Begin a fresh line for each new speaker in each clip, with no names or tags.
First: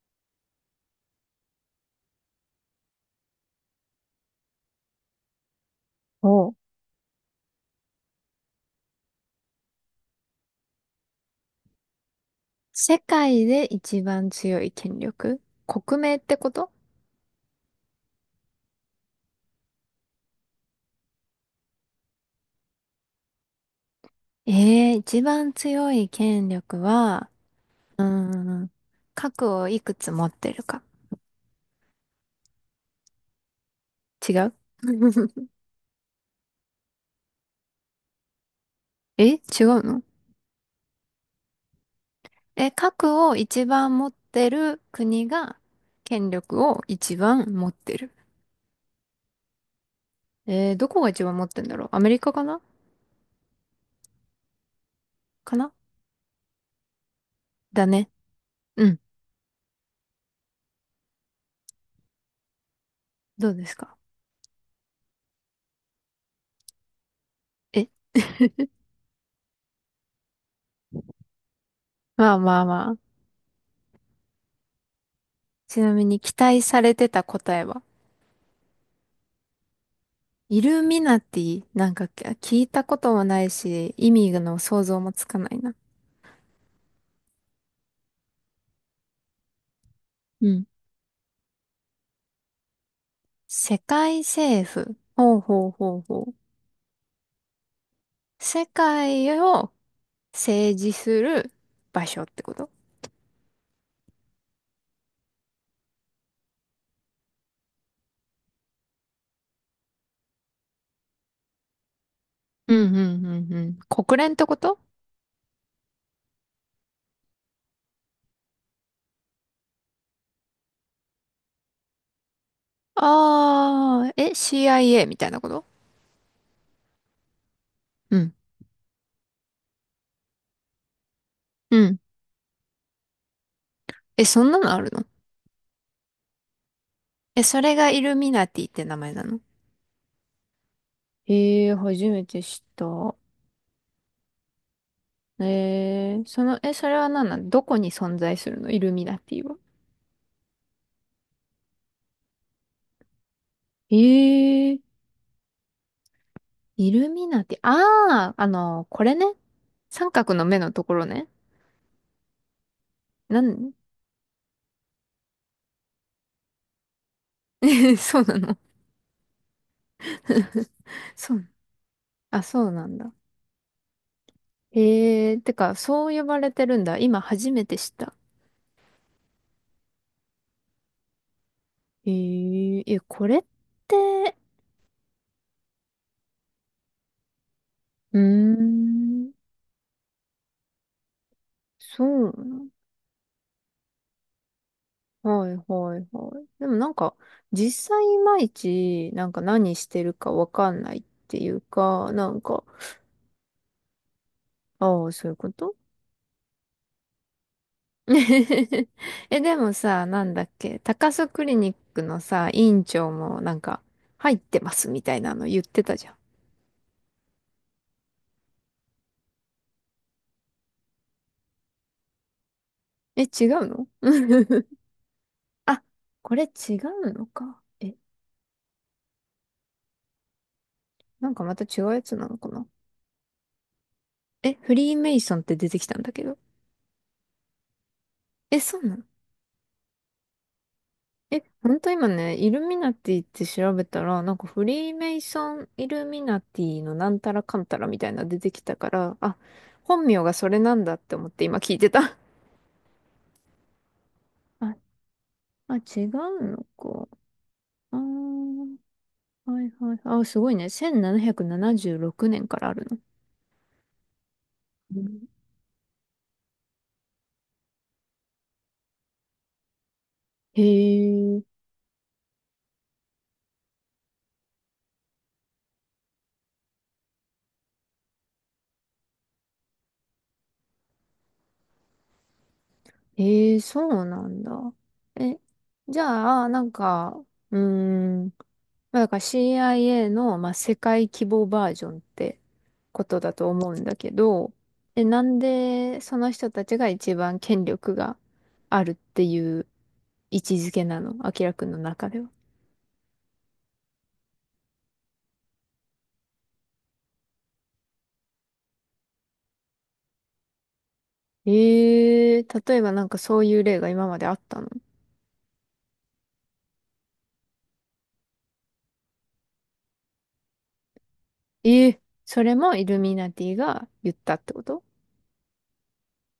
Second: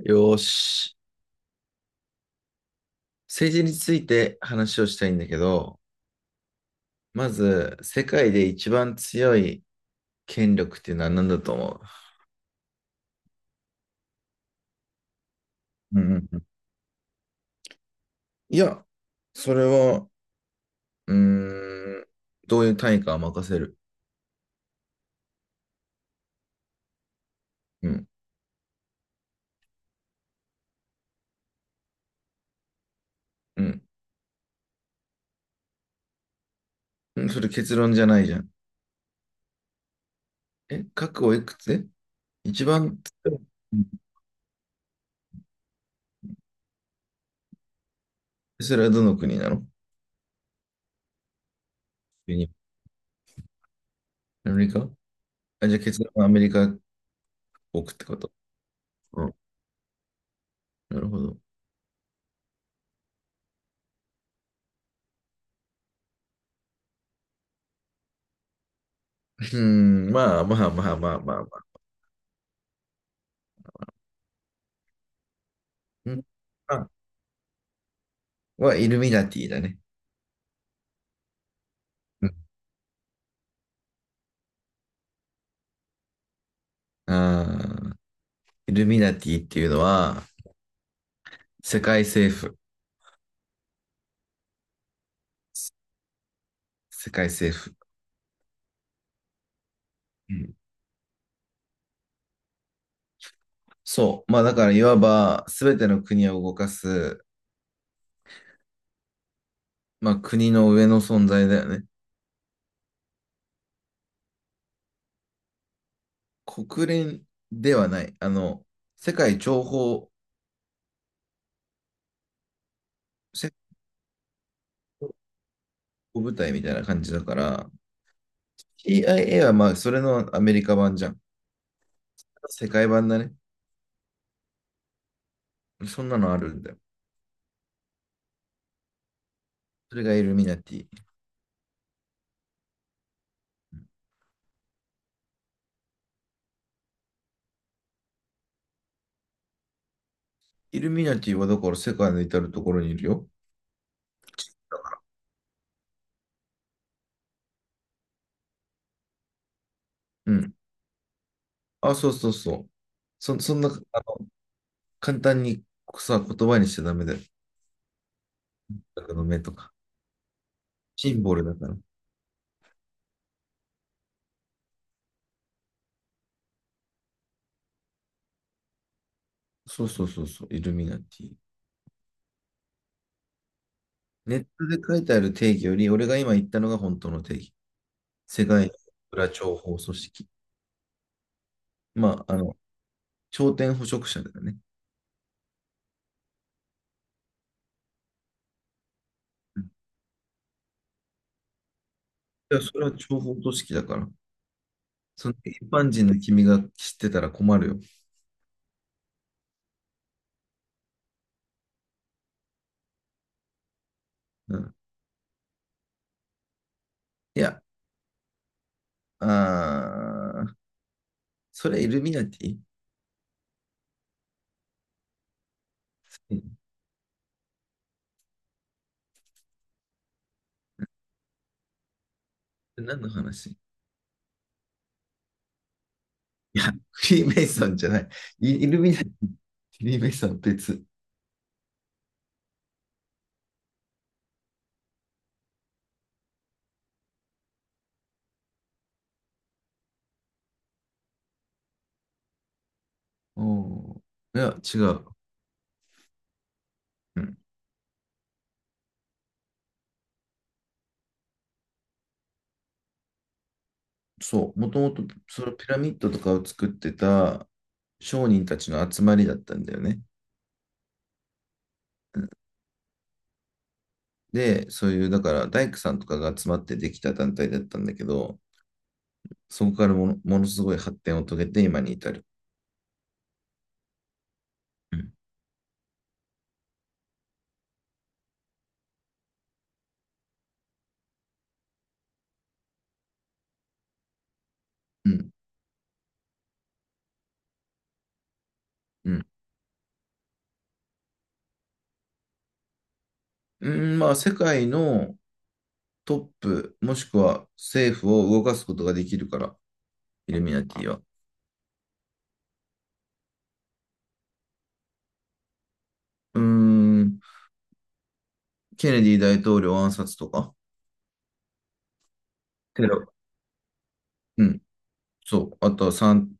よーし。政治について話をしたいんだけど、
お、
まず、世界で一番強い権力っていうのは何だと思
世界で一番強い権力、国
ううん
名
う
っ
んう
て
ん
こと？
いや、それは、うーん、どういう単位かは任せる。
ええー、一番強い権力は、
う
うー
ん、
ん、核をいくつ持ってるか。
うん。
違う。
うん、それ結論じゃないじゃん。
え、違うの？
え、核をいくつ、一
え、
番、
核を一
うん、
番持ってる国が権力を一番持ってる。
それはどの国なの。
えー、どこが一番持ってんだろう。アメリカ
ユ
か
ニ
な。
アメリカ。
か
あ、
な。
じゃあ結論はアメリカを
だ
置くって
ね。
こと。
うん。
うん、なるほど。う
どうですか？え。
ん、まあまあまあまあまあまあ。
まあまあまあ。ちなみ
う
に
ん、
期待されてた答えは、
はイルミナティだね。
イルミナティ、なんか
うん
聞いたこともないし、意味の想像もつかないな。
あーイルミナティっていうのは、
うん。
世界政府。
世界政府。ほうほうほうほう。
世界政府。
世界を
うん。
政治する場所ってこと？
そう。まあだから、いわば、すべての国を動かす、まあ国の上の存在だよね。
うんうんうんうん。国連ってこと？
国連ではない。あの、世界諜報、世界
ああー、え、CIA みた
諜
いなこと？
報部隊みたいな感じだから、
うん。
CIA はまあ、それのアメリカ版じゃん。
うん。
世界版だね。
え、そんなのあるの？
そんなのあるんだよ。
え、それがイルミナティって名前なの？
それがイルミナティ。
ええー、初めて知った。ええー、その、え、それは何なの？どこに存在するの？イルミナティは。
イルミナティはだから世界の至るところにいるよ。
ええ、イルミナティ。ああ、あの、これね。三
う
角の
ん。
目のところね。
あ、そうそうそう。
な
そんな、
ん。
あの、簡単にさ、言葉にしちゃダメだよ。
そうなの？
僕の目とか。シン
そ
ボル
う。
だから。
あ、そうなんだ。ええ、てか、そう呼ばれてるんだ。今初めて知った。
そうそうそうそう。イルミナティ。
えええ、これって、
ネットで書いてある定義より、俺が今言ったのが本当の定義。
うー
世界裏
ん、
情報組織。
そ
ま
う
あ、あ
な
の、
の。
頂点捕食者だよね。
はいはいはい。でもなんか、実際いまいち、なんか
うん。
何してるかわかんないっていうか、なん
いや、
か、
それは情報組織だから。
ああ、そ
そ
うい
の
うこ
一
と。
般人の君が知ってたら困るよ。
え、でもさ、なんだっけ、高須クリニックのさ、院長もなんか、入っ
う
てま
ん。
すみたいなの言ってたじゃん。
いや、あー、それイルミナティ。
え、違うの？ あ、こ
う
れ
ん、
違うのか。え、なんかまた違うやつなのかな。
何の話。
え、フリーメイソンって出てきたんだけど。
いや、フリーメイソンじゃない。
え、
イイ
そ
ル
う
ミ
な
ナ
の？
ティ、フリーメイソンは別。
え、ほんと今ね、イルミナティって調べたら、なんかフリーメイソン、イルミナティのなんたらかんたらみたいなの出てきたから、あ、本名がそれなんだって思って今聞いてた。
うん。いや、
あ、
違う。
あ、違うのか。
うん、
あー、はいはい。あ、すごいね。1776年からあるの。
そう、もとも
う
と
ん。
そのピラミッドとかを作ってた商人たちの集まりだったんだよね。
へえ、
で、そういう、だから大工さんとかが集まってできた団体だったんだけど、そこからものすごい発展を遂げて今に至る。
へえ、そうなんだ。
うん。
え、じゃあ、なんか、うーん、まあだから CIA の、まあ、世界規模バージョンってことだと思うんだけど、え、
う
な
ん。
んでその人たちが一番権力があるっ
う
て
ん。
いう位置づけなの？アキラくんの中では。
うん、まあ、世界のトップ、もしくは政府を動かすことができるから、イルミナティは。
ええ、例えばなんかそういう例が今まであったの？
うーん。ケネディ大統領暗殺とか、
ええ、それもイ
テ
ル
ロ、
ミナティが言ったっ
う
てこ
ん、
と？
そう、あとは3、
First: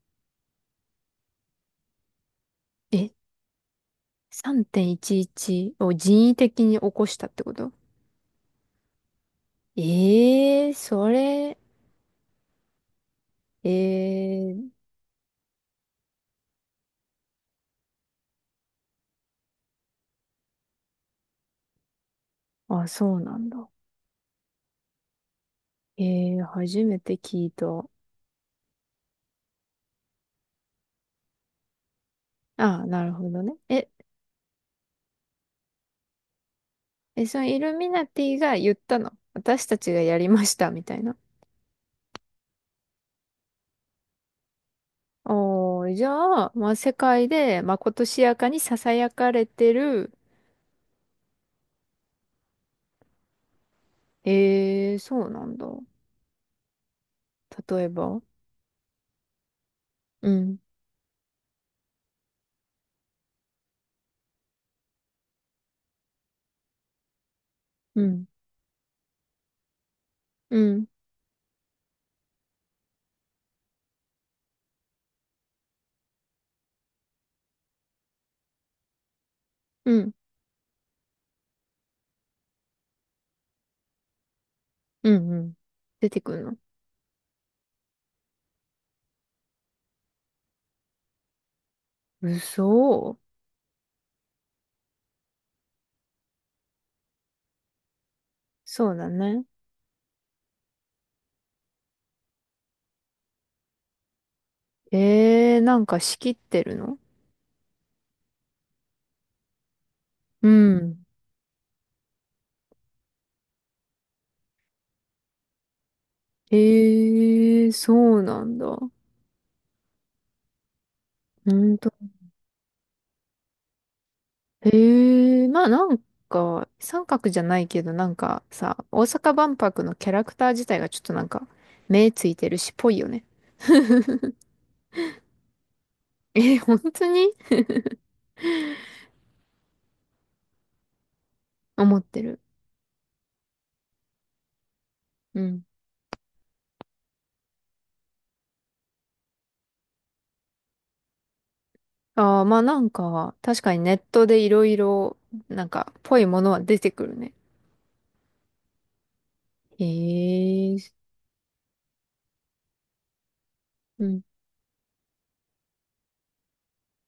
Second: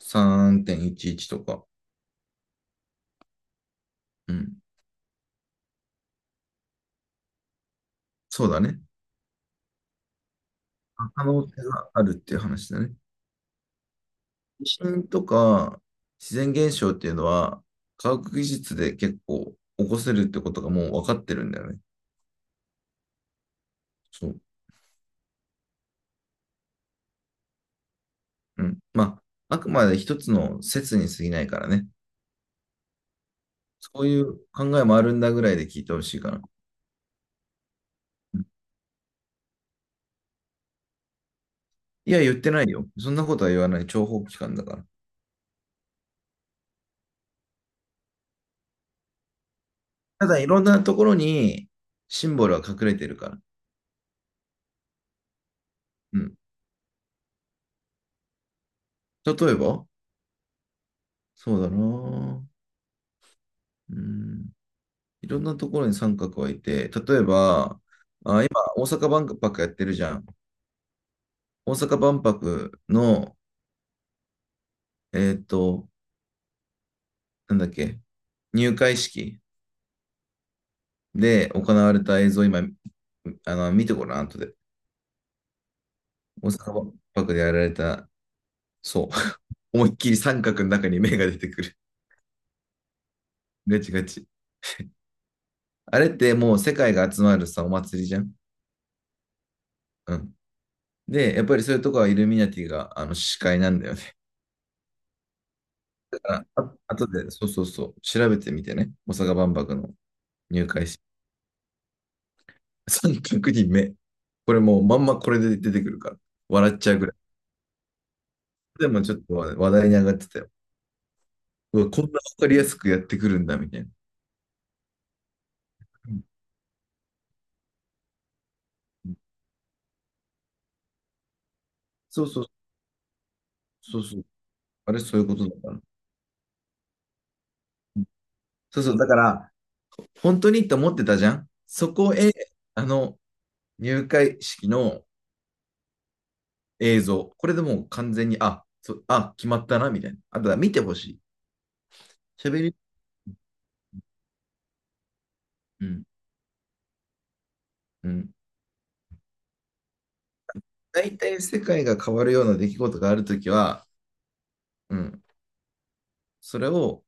3.11とか、
え、
うん、
3.11を人為的に起こしたってこと？
そうだね。
ええ、そ
可能
れ、
性があるっていう話だね。
え
地
え、
震とか自然現象っていうのは、科学技術で結構起こせるってことがもう分かってるんだよね。
あ、そうなんだ。
そう。
ええ、初めて聞いた。あ
うん。まあ、あくまで一つの説に過ぎないからね。
あ、なるほどね。え、
そういう考えもあるんだぐらいで聞いてほしいかな。
え、そのイルミナテ
う
ィ
ん。
が言ったの？私たちがやりました、みたいな。
いや、言ってないよ。そんなことは言わない。諜報機関だから。
おー、じゃあ、まあ、世界でまことしやかに囁かれてる。
ただいろんなところにシンボルは隠れてるから。
ええ、そうなんだ。
うん。
例えば。
例えば、
うん、
そうだな。うん。いろんなところに三角はいて、例えば、
うん。
大阪万博やってるじゃん。
うん
大阪万博の、えっと、なんだっけ、入会式
うん。
で行われた映像、今、あの、見てごらん、後で。
うんうん。出てくる
大
の。
阪万博でやられた、そう。思いっきり三角の中に目が出てくる。
嘘。
ガチガチ。あれってもう世界が集まるさ、お祭りじゃん。
そうだね。
うん。で、やっぱりそういうとこはイルミナティがあの司会なんだよね。
えー、なんか仕
だか
切っ
ら
てる
あ、あ
の？
とで、そうそうそう、調べてみてね。大阪万博の
う
入会
ん。
式。3組人目。これもうまんまこれで出てくるから。笑っちゃう
え
ぐらい。
ー、そうなんだ。
でもちょっと話題に上がってたよ。
ほん
うわ、
と。
こんなわかりやすくやってくるんだ、みたいな。
えー、まあなん
うん。
か、三角じゃないけど、なんかさ、大阪万博のキャラクター自体がちょっとなんか、目
そ
つ
う
い
そう、
てるし、ぽいよね。
そうそう。あれ、そういうことだから、
えー、本当に。
そうそう、だから、本当にって思ってたじゃん。そ
思っ
こ
て
へ、
る。
あの、入会式の
うん。
映像。これでもう完全に、決まったな、みたいな。あとは見てほしい。
ああ、まあ
喋り、
なんか、確かにネットでいろいろ、なん
う
か、
ん、
ぽいものは出てくるね。
うん。
へえ。
大体世界が変わるような出来事があるときは、
うん
うん、それを、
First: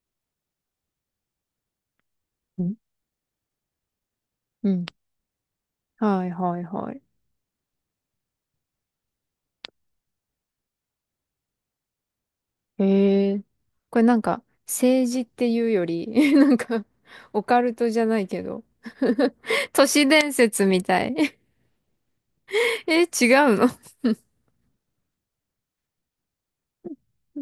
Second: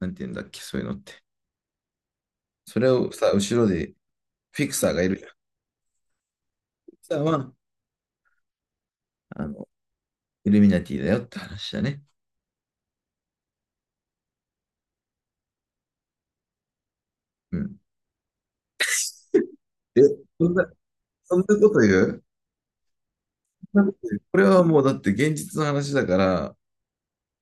なんて言うんだっけ、そういうのって。
うん。
それをさ、後ろで、フィ
う
ク
ん。
サーがいるじゃん。フ
はいはいは
ィク
い。
サーは、あの、イルミナティだよって話だね。
へえ。これなんか、政治っていうより、なんか、オ
う
カル
ん。
トじゃないけど、都
え、
市伝
そん
説
な、
みたい。
そん なこと言う
え、違うの？
そんなこと言う。これはもうだって現実の話だから、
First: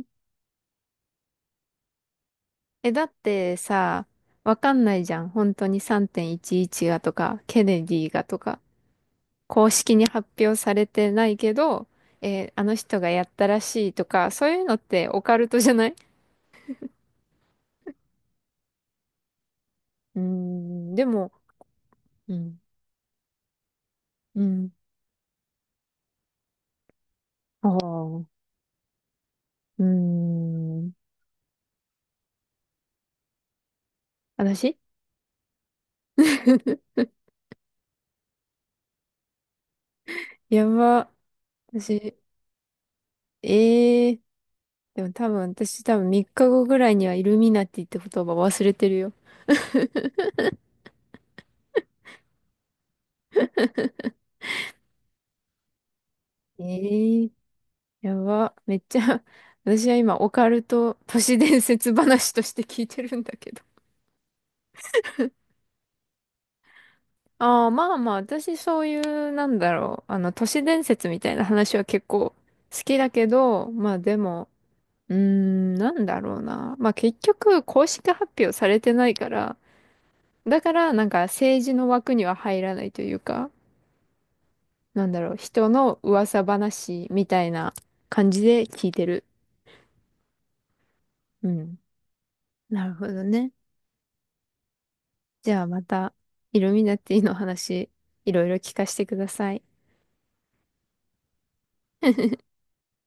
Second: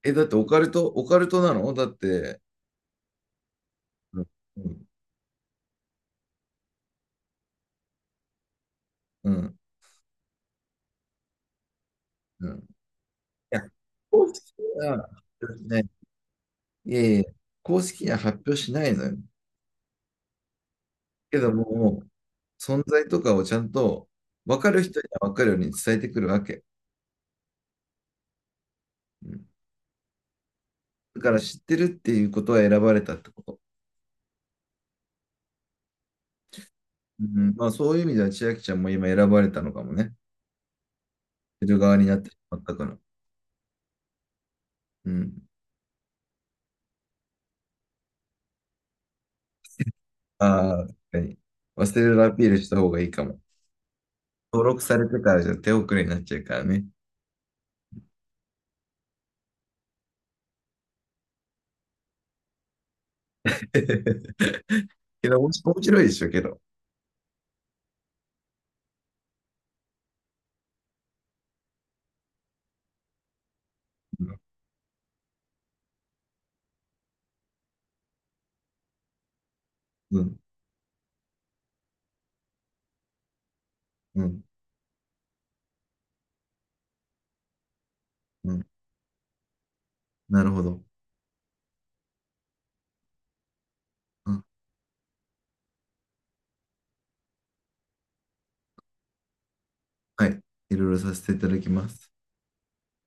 え、だってオカルトなのだって、
え、だってさ、
うん、
わ
う
か
ん、
んないじゃん。本当に3.11がとか、ケネディがとか、
うん。
公式に発表されてないけど、え
う
ーあ
ん、
の人がやったらしいと
公
か、
式に
そういうのって
は
オカル
発表
ト
し
じゃ
ない。
ない？
いえいえ、公式には発表しないのよ。
うーん、でも、
けども、
うん、
存在とかをちゃんと
う
分か
ん、
る人には分かるように伝えてくるわけ。
ああ、う
うん、
ーん、
だから知ってるっていうことは選ばれたってこと。
私。
うん、まあそういう意味では千秋ちゃんも今選ばれたのかもね。
やば。
知る側にな
私、
ってしまったから。
ええー。で
う
も多
ん。
分、私多分3日後ぐらいにはイルミナティって言葉忘れてるよ。
ああ、確かに。忘れるアピールした方がいいかも。登録されてからじゃ手遅れになっちゃうか
え
らね。
えー。やば。めっちゃ 私は今、オカルト都市伝説話として聞いてるんだけど。
けど、面白いでしょ、けど。
ああ、まあまあ、私そういう、なんだろう。あの、都市伝説みたいな話は結構好きだけど、まあで
うん、
も、うーん、なんだろうな。まあ結局、公式発表されてないから、
うん、
だから、なんか政治の枠には入らないというか、
うん。
なんだろう、人の噂話みたいな感じ
うん、
で聞いてる。
なるほど。
うん。なるほどね。
あ、
じゃあまた、イルミナティの話、いろいろ聞かせてください。
はい。いろいろさせていただきます。